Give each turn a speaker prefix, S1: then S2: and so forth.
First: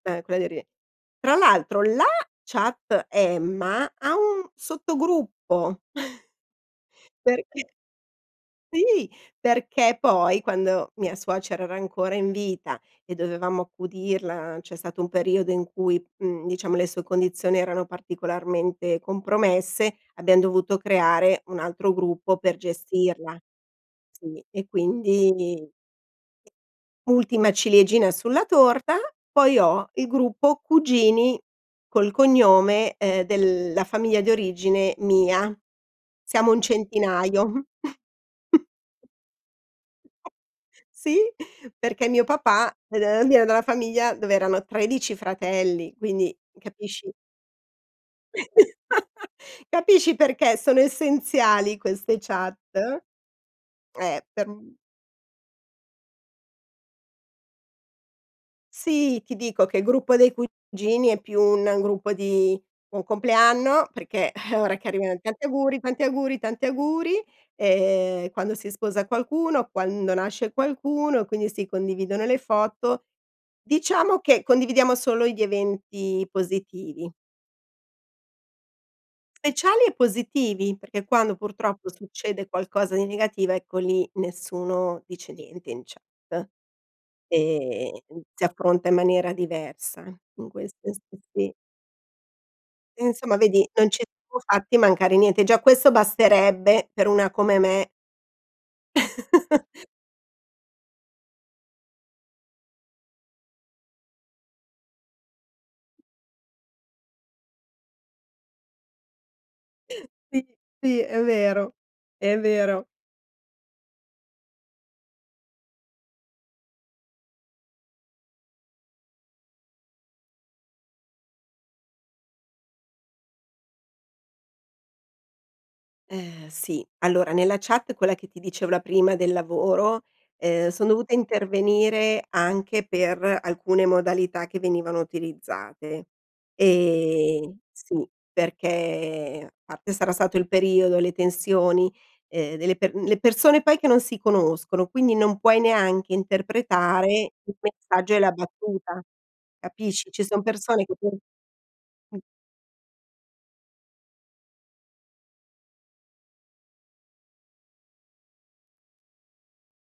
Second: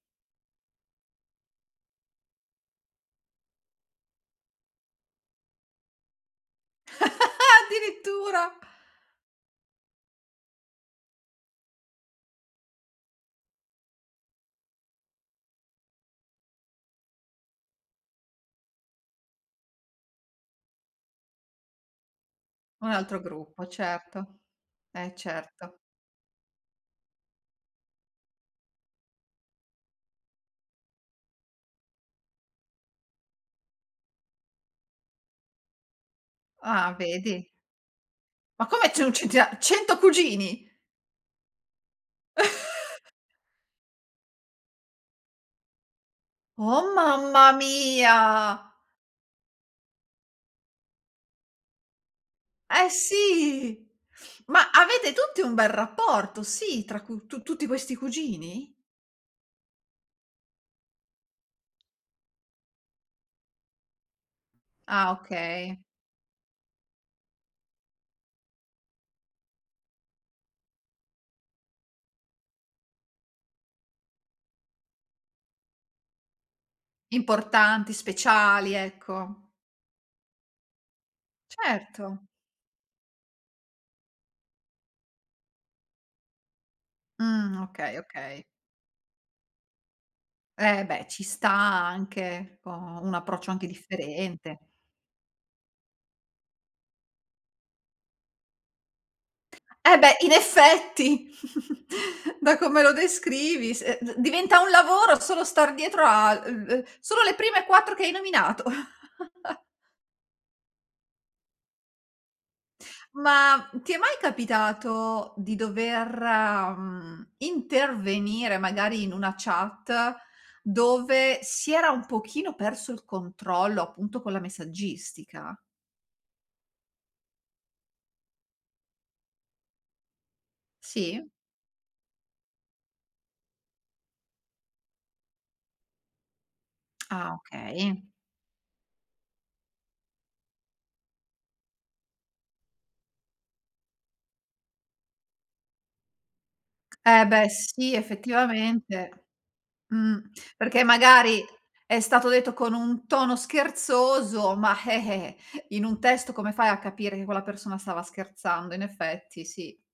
S1: Ehm, quella di eri tra l'altro la chat Emma ha un sottogruppo, perché
S2: Addirittura!
S1: sì, perché poi quando mia suocera era ancora in vita e dovevamo accudirla, c'è stato un periodo in cui, mhmm, diciamo le sue condizioni erano particolarmente compromesse, abbiam dovuto creare un altro gruppo per
S2: Un altro
S1: gestirla.
S2: gruppo, certo.
S1: Sì, e
S2: Eh,
S1: quindi
S2: certo.
S1: Ultima ciliegina sulla torta, poi ho il gruppo cugini col cognome, ehm, della famiglia di origine mia. Siamo un
S2: Ah vedi?
S1: centinaio.
S2: Ma come c'è un centina 100 cugini?
S1: Sì, perché mio papà, ved viene da una famiglia dove erano 13 fratelli, quindi
S2: Oh
S1: capisci?
S2: mamma mia!
S1: Capisci perché sono essenziali queste chat?
S2: Eh sì,
S1: Eh, per
S2: ma avete tutti un bel rapporto, sì, tra cu tu tutti questi cugini?
S1: Sì, ti dico che il gruppo dei cugini è più un gruppo di buon compleanno perché, eh ora che
S2: Ah
S1: arrivano: "Tanti
S2: okay.
S1: auguri, tanti auguri, tanti auguri!" Ehm, quando si sposa qualcuno, quando nasce qualcuno, quindi si condividono le foto. Diciamo che condividiamo solo gli eventi positivi.
S2: Importanti, speciali, ecco.
S1: Speciali e positivi, perché quando purtroppo
S2: Certo.
S1: succede qualcosa di negativo, ecco lì nessuno dice niente in chat
S2: Mh, okay,
S1: e, ehm, si
S2: okay.
S1: affronta in maniera diversa in queste
S2: Eh beh,
S1: [unintelligible]
S2: ci sta
S1: sì.
S2: anche ecco, un
S1: Insomma
S2: approccio anche
S1: vedi, non ci siamo
S2: differente.
S1: fatti mancare niente. Già questo basterebbe per una come me.
S2: Eh beh, in effetti! Da come lo descrivi se ehm, d diventa un lavoro solo star dietro a l uhm, v solo le prime 4 che hai nominato.
S1: Sì, sì, è vero. È vero.
S2: Ma ti è mai capitato di dover, mhmm, intervenire magari in una chat dove si era un pochino perso il controllo, appunto, con la messaggistica?
S1: Ehm sì, allora nella chat, quella che ti dicevo, la prima, del lavoro, ehm, son dovuta
S2: Sì.
S1: intervenire anche per alcune modalità che venivano utilizzate.
S2: Ah
S1: Ehm,
S2: okay.
S1: sì, perché parte sarà stato il periodo, le tensioni, ehm delle per le persone poi che non si conoscono, quindi non puoi neanche interpretare
S2: Eh beh
S1: il
S2: sì,
S1: messaggio e la battuta,
S2: effettivamente,
S1: capisci. Ci
S2: mhmm,
S1: sono persone
S2: perché
S1: che tu
S2: magari è
S1: Mh.
S2: stato detto con un tono scherzoso, ma, eh, eh, in un testo come fai a capire che quella persona stava scherzando? In effetti, sì.